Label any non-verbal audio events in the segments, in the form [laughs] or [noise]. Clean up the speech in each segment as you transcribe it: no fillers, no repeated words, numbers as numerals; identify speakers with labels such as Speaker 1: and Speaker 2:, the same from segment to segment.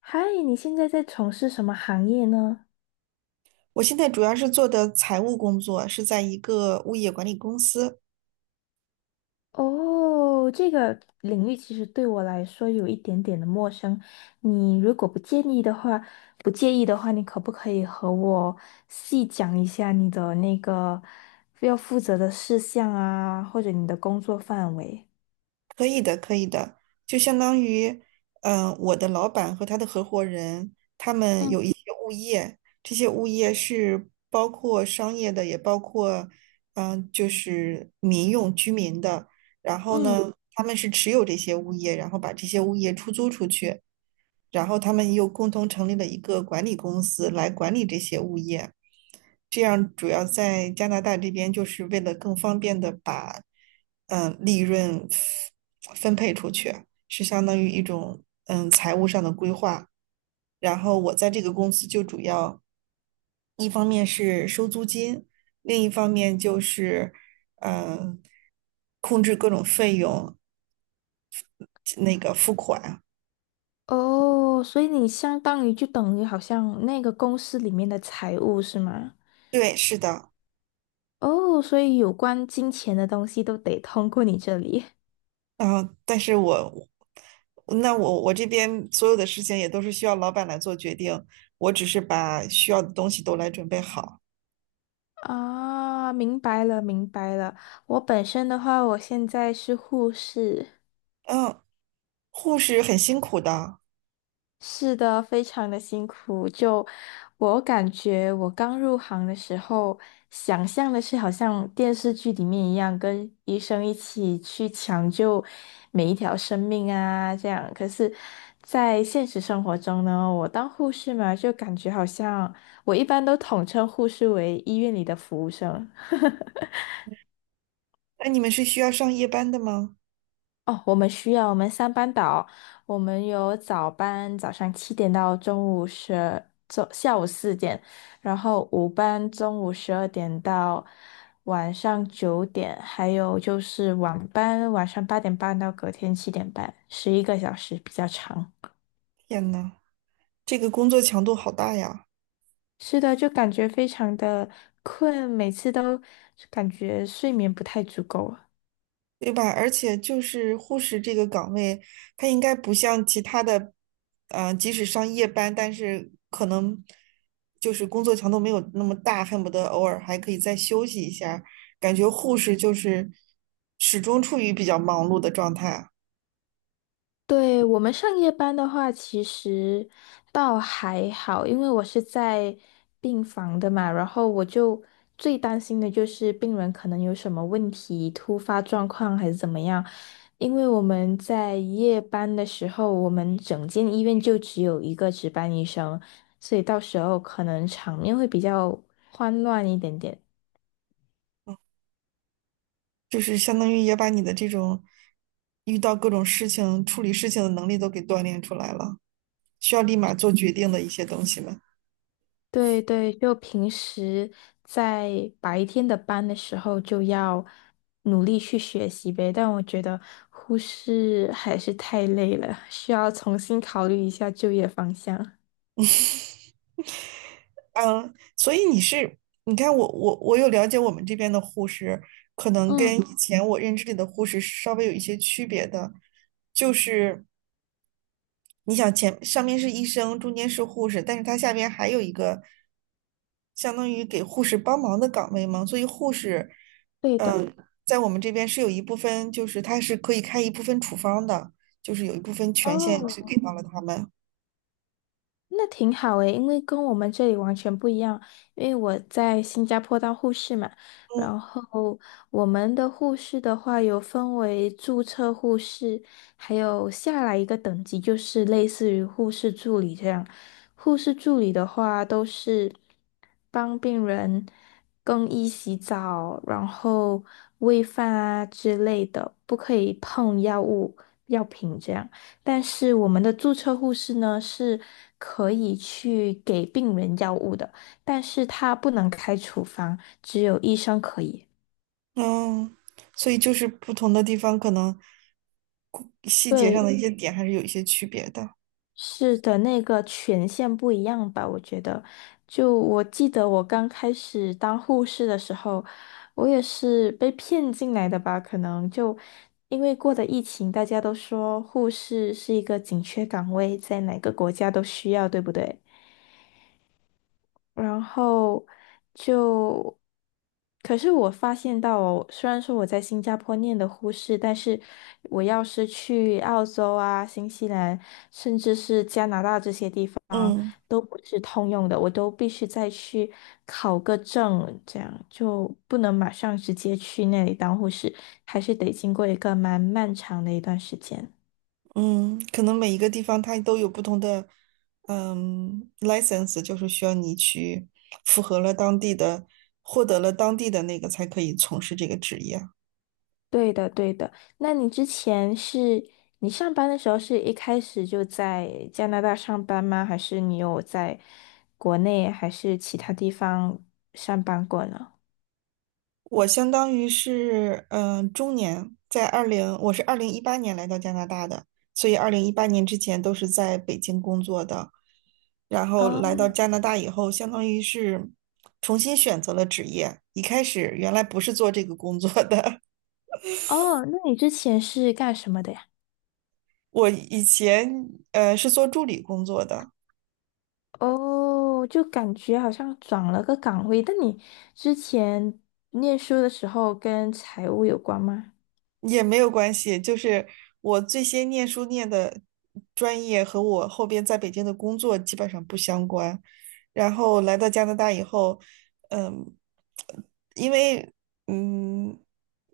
Speaker 1: 嗨，你现在在从事什么行业呢？
Speaker 2: 我现在主要是做的财务工作，是在一个物业管理公司。
Speaker 1: 哦，这个领域其实对我来说有一点点的陌生。你如果不介意的话，你可不可以和我细讲一下你的那个要负责的事项啊，或者你的工作范围？
Speaker 2: 可以的，可以的，就相当于，我的老板和他的合伙人，他们
Speaker 1: 嗯
Speaker 2: 有一些物业，这些物业是包括商业的，也包括，就是民用居民的。然后
Speaker 1: 嗯，
Speaker 2: 呢，他们是持有这些物业，然后把这些物业出租出去，然后他们又共同成立了一个管理公司来管理这些物业。这样主要在加拿大这边，就是为了更方便的把利润分配出去，是相当于一种财务上的规划。然后我在这个公司就主要一方面是收租金，另一方面就是嗯控制各种费用。那个
Speaker 1: 哦，所以你相当于就等于好像那个公司里面的财务是吗？
Speaker 2: 对，是的，
Speaker 1: 哦，所以有关金钱的东西都得通过你这里。
Speaker 2: 嗯，但是我那我我这边所有的事情也都是需要老板来做决定，我只是把需要的东西都来准备好。
Speaker 1: 啊，明白了，明白了。我本身的话，我现在是护士，
Speaker 2: 嗯，护士很辛苦的，
Speaker 1: 是的，非常的辛苦。就我感觉，我刚入行的时候，想象的是好像电视剧里面一样，跟医生一起去抢救每一条生命啊，这样。可是，在现实生活中呢，我当护士嘛，就感觉好像我一般都统称护士为医院里的服务生。
Speaker 2: 那你们是需要上夜班的吗？
Speaker 1: 哦，我们需要我们三班倒，我们有早班，早上七点到中午十，中下午4点，然后午班中午12点到晚上9点，还有就是晚班，晚上8点半到隔天7点半，11个小时比较长。
Speaker 2: 天呐，这个工作强度好大呀！
Speaker 1: 是的，就感觉非常的困，每次都感觉睡眠不太足够。
Speaker 2: 对吧？而且就是护士这个岗位，它应该不像其他的，即使上夜班，但是可能就是工作强度没有那么大，恨不得偶尔还可以再休息一下儿。感觉护士就是始终处于比较忙碌的状态，
Speaker 1: 对，我们上夜班的话，其实倒还好，因为我是在病房的嘛，然后我就最担心的就是病人可能有什么问题、突发状况还是怎么样。因为我们在夜班的时候，我们整间医院就只有一个值班医生，所以到时候可能场面会比较慌乱一点点。
Speaker 2: 就是相当于也把你的这种遇到各种事情、处理事情的能力都给锻炼出来了，需要立马做决定的一些东西嘛。
Speaker 1: 对对，就平时在白天的班的时候就要努力去学习呗，但我觉得护士还是太累了，需要重新考虑一下就业方向。
Speaker 2: 嗯，所以你是，你看我有了解我们这边的护士，可能跟
Speaker 1: 嗯，
Speaker 2: 以前我认知里的护士是稍微有一些区别的，就是你想前上面是医生，中间是护士，但是他下边还有一个相当于给护士帮忙的岗位嘛，所以护士，
Speaker 1: 对的。
Speaker 2: 嗯，在我们这边是有一部分，就是他是可以开一部分处方的，就是有一部分权限是给
Speaker 1: 哦，
Speaker 2: 到了他们。
Speaker 1: 那挺好诶，因为跟我们这里完全不一样。因为我在新加坡当护士嘛，
Speaker 2: 嗯
Speaker 1: 然后我们的护士的话有分为注册护士，还有下来一个等级就是类似于护士助理这样。护士助理的话都是帮病人更衣、洗澡，然后喂饭啊之类的，不可以碰药物、药品这样。但是我们的注册护士呢是可以去给病人药物的，但是他不能开处方，只有医生可以。
Speaker 2: 嗯，所以就是不同的地方可能细节上
Speaker 1: 对，
Speaker 2: 的一些点还是有一些区别的。
Speaker 1: 是的，那个权限不一样吧？我觉得，就我记得我刚开始当护士的时候，我也是被骗进来的吧？可能就因为过的疫情，大家都说护士是一个紧缺岗位，在哪个国家都需要，对不对？然后就，可是我发现到哦虽然说我在新加坡念的护士，但是我要是去澳洲啊、新西兰，甚至是加拿大这些地方，
Speaker 2: 嗯
Speaker 1: 都不是通用的，我都必须再去考个证，这样就不能马上直接去那里当护士，还是得经过一个蛮漫长的一段时间。
Speaker 2: 嗯，可能每一个地方它都有不同的license,就是需要你去符合了当地的，获得了当地的那个才可以从事这个职业。
Speaker 1: 对的，对的。那你之前是你上班的时候是一开始就在加拿大上班吗？还是你有在国内还是其他地方上班过呢？
Speaker 2: 我相当于是中年，在二零，我是二零一八年来到加拿大的，所以二零一八年之前都是在北京工作的，然后来
Speaker 1: 哦
Speaker 2: 到加拿大以后，相当于是重新选择了职业。一开始原来不是做这个工作的。
Speaker 1: 哦，那你之前是干什么的呀？
Speaker 2: [laughs] 我以前是做助理工作的，
Speaker 1: 哦，就感觉好像转了个岗位。但你之前念书的时候跟财务有关吗？
Speaker 2: 也没有关系，就是我最先念书念的专业和我后边在北京的工作基本上不相关。然后来到加拿大以后，嗯，因为嗯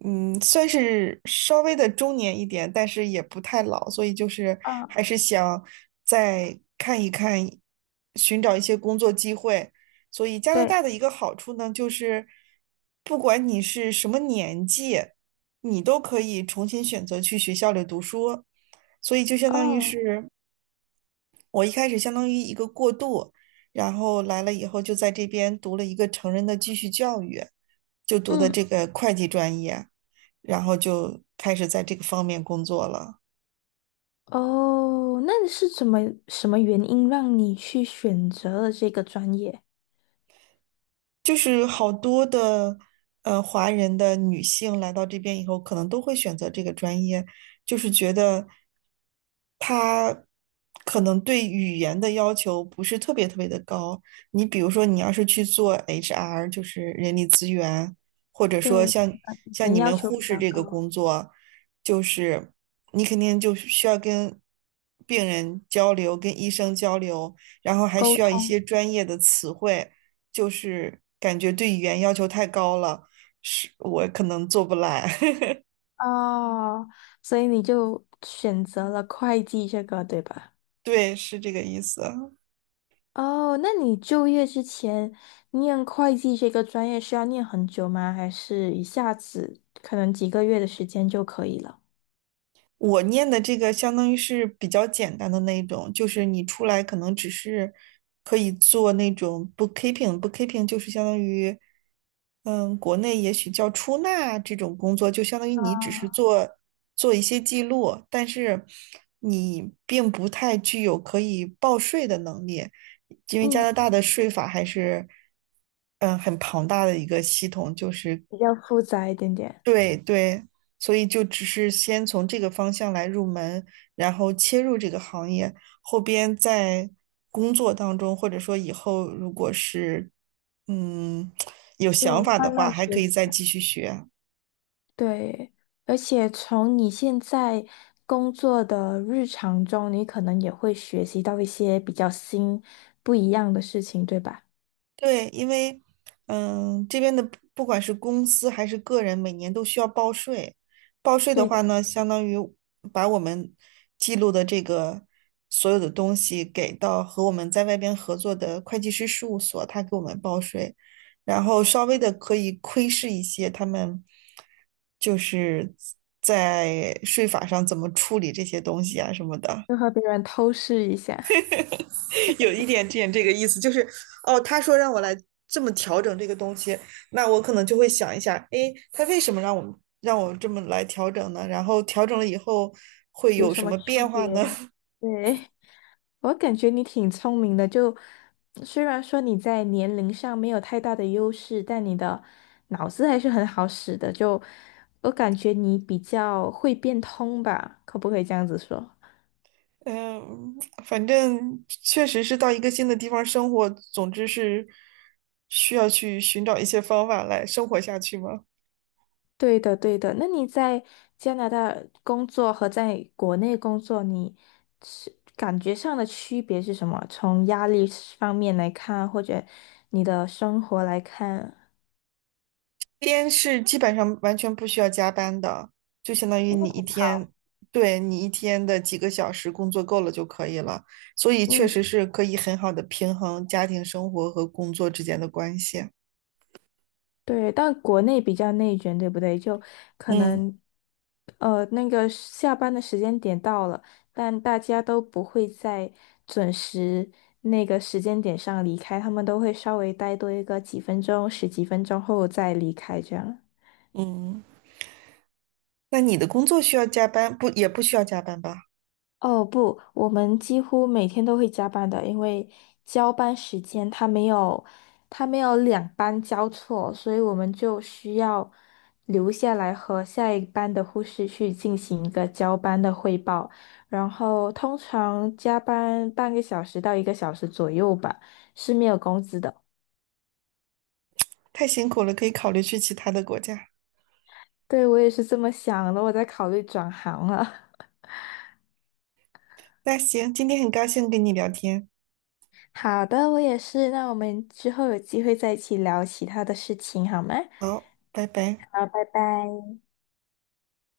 Speaker 2: 算是稍微的中年一点，但是也不太老，所以就是还
Speaker 1: 啊，
Speaker 2: 是想再看一看，寻找一些工作机会。所以加拿
Speaker 1: 对，
Speaker 2: 大的一个好处呢，就是不管你是什么年纪，你都可以重新选择去学校里读书，所以就相当于
Speaker 1: 哦，
Speaker 2: 是。我一开始相当于一个过渡，然后来了以后就在这边读了一个成人的继续教育，就读的
Speaker 1: 嗯。
Speaker 2: 这个会计专业，然后就开始在这个方面工作了。
Speaker 1: 哦，那你是怎么什么原因让你去选择了这个专业？
Speaker 2: 就是好多的华人的女性来到这边以后，可能都会选择这个专业，就是觉得她可能对语言的要求不是特别特别的高。你比如说，你要是去做 HR,就是人力资源，或者说
Speaker 1: 对，
Speaker 2: 像
Speaker 1: 语
Speaker 2: 像
Speaker 1: 言
Speaker 2: 你
Speaker 1: 要
Speaker 2: 们
Speaker 1: 求比
Speaker 2: 护士
Speaker 1: 较
Speaker 2: 这个
Speaker 1: 高，
Speaker 2: 工作，就是你肯定就需要跟病人交流，跟医生交流，然后还
Speaker 1: 沟
Speaker 2: 需要一些
Speaker 1: 通
Speaker 2: 专业的词汇。就是感觉对语言要求太高了，是我可能做不来。
Speaker 1: 哦，所以你就选择了会计这个，对吧？
Speaker 2: [laughs] 对，是这个意思。
Speaker 1: 哦，那你就业之前念会计这个专业是要念很久吗？还是一下子可能几个月的时间就可以了？
Speaker 2: 我念的这个相当于是比较简单的那一种，就是你出来可能只是可以做那种 bookkeeping，bookkeeping 就是相当于，嗯，国内也许叫出纳这种工作，就相当于你只是做做一些记录，但是你并不太具有可以报税的能力，因为加
Speaker 1: 嗯，
Speaker 2: 拿大的税法还是，嗯，很庞大的一个系统，就是
Speaker 1: 比较复杂一点点，
Speaker 2: 对对，所以就只是先从这个方向来入门，然后切入这个行业，后边在工作当中，或者说以后如果是嗯 [tsk] 有想
Speaker 1: 就
Speaker 2: 法的
Speaker 1: 慢
Speaker 2: 话，
Speaker 1: 慢
Speaker 2: 还可
Speaker 1: 学。
Speaker 2: 以再继续学。
Speaker 1: 对，而且从你现在工作的日常中，你可能也会学习到一些比较新、不一样的事情，对吧？
Speaker 2: 对，因为这边的不管是公司还是个人，每年都需要报税。报税的
Speaker 1: 对的，
Speaker 2: 话呢，相当于把我们记录的这个所有的东西给到和我们在外边合作的会计师事务所，他给我们报税，然后稍微的可以窥视一些他们就是在税法上怎么处理这些东西啊什么的。
Speaker 1: 就和别人偷视一下
Speaker 2: [laughs] 有一点点这个意思，就是哦，他说让我来这么调整这个东西，那我可能就会想一下，诶，他为什么让我这么来调整呢？然后调整了以后会
Speaker 1: 有
Speaker 2: 有
Speaker 1: 什
Speaker 2: 什
Speaker 1: 么
Speaker 2: 么
Speaker 1: 区
Speaker 2: 变
Speaker 1: 别。
Speaker 2: 化呢？
Speaker 1: 对，[laughs] 我感觉你挺聪明的，就虽然说你在年龄上没有太大的优势，但你的脑子还是很好使的，就我感觉你比较会变通吧，可不可以这样子说？
Speaker 2: [laughs] 嗯，反正确实是到一个新的地方生活，总之是需要去寻找一些方法来生活下去吗？
Speaker 1: 对的，对的。那你在加拿大工作和在国内工作，你是感觉上的区别是什么？从压力方面来看，或者你的生活来看，
Speaker 2: 边是基本上完全不需要加班的，就相当于你一天，对，你一天的几个小时工作够了就可以了，所以确
Speaker 1: 嗯，
Speaker 2: 实是可以很好的平衡家庭生活和工作之间的关系。
Speaker 1: 对。但国内比较内卷，对不对？就可
Speaker 2: 嗯
Speaker 1: 能，那个下班的时间点到了，但大家都不会在准时那个时间点上离开，他们都会稍微待多一个几分钟、十几分钟后再离开，这样。
Speaker 2: 嗯，那你的工作需要加班，不，也不需要加班吧？
Speaker 1: 哦不，我们几乎每天都会加班的，因为交班时间他没有，他没有两班交错，所以我们就需要留下来和下一班的护士去进行一个交班的汇报，然后通常加班半个小时到一个小时左右吧，是没有工资的。
Speaker 2: 太辛苦了，可以考虑去其他的国家。
Speaker 1: 对，我也是这么想的，我在考虑转行了。[laughs]
Speaker 2: 那行，今天很高兴跟你聊天，
Speaker 1: 好的，我也是，那我们之后有机会再一起聊其他的事情好吗？
Speaker 2: 好，拜拜。
Speaker 1: 好，拜拜。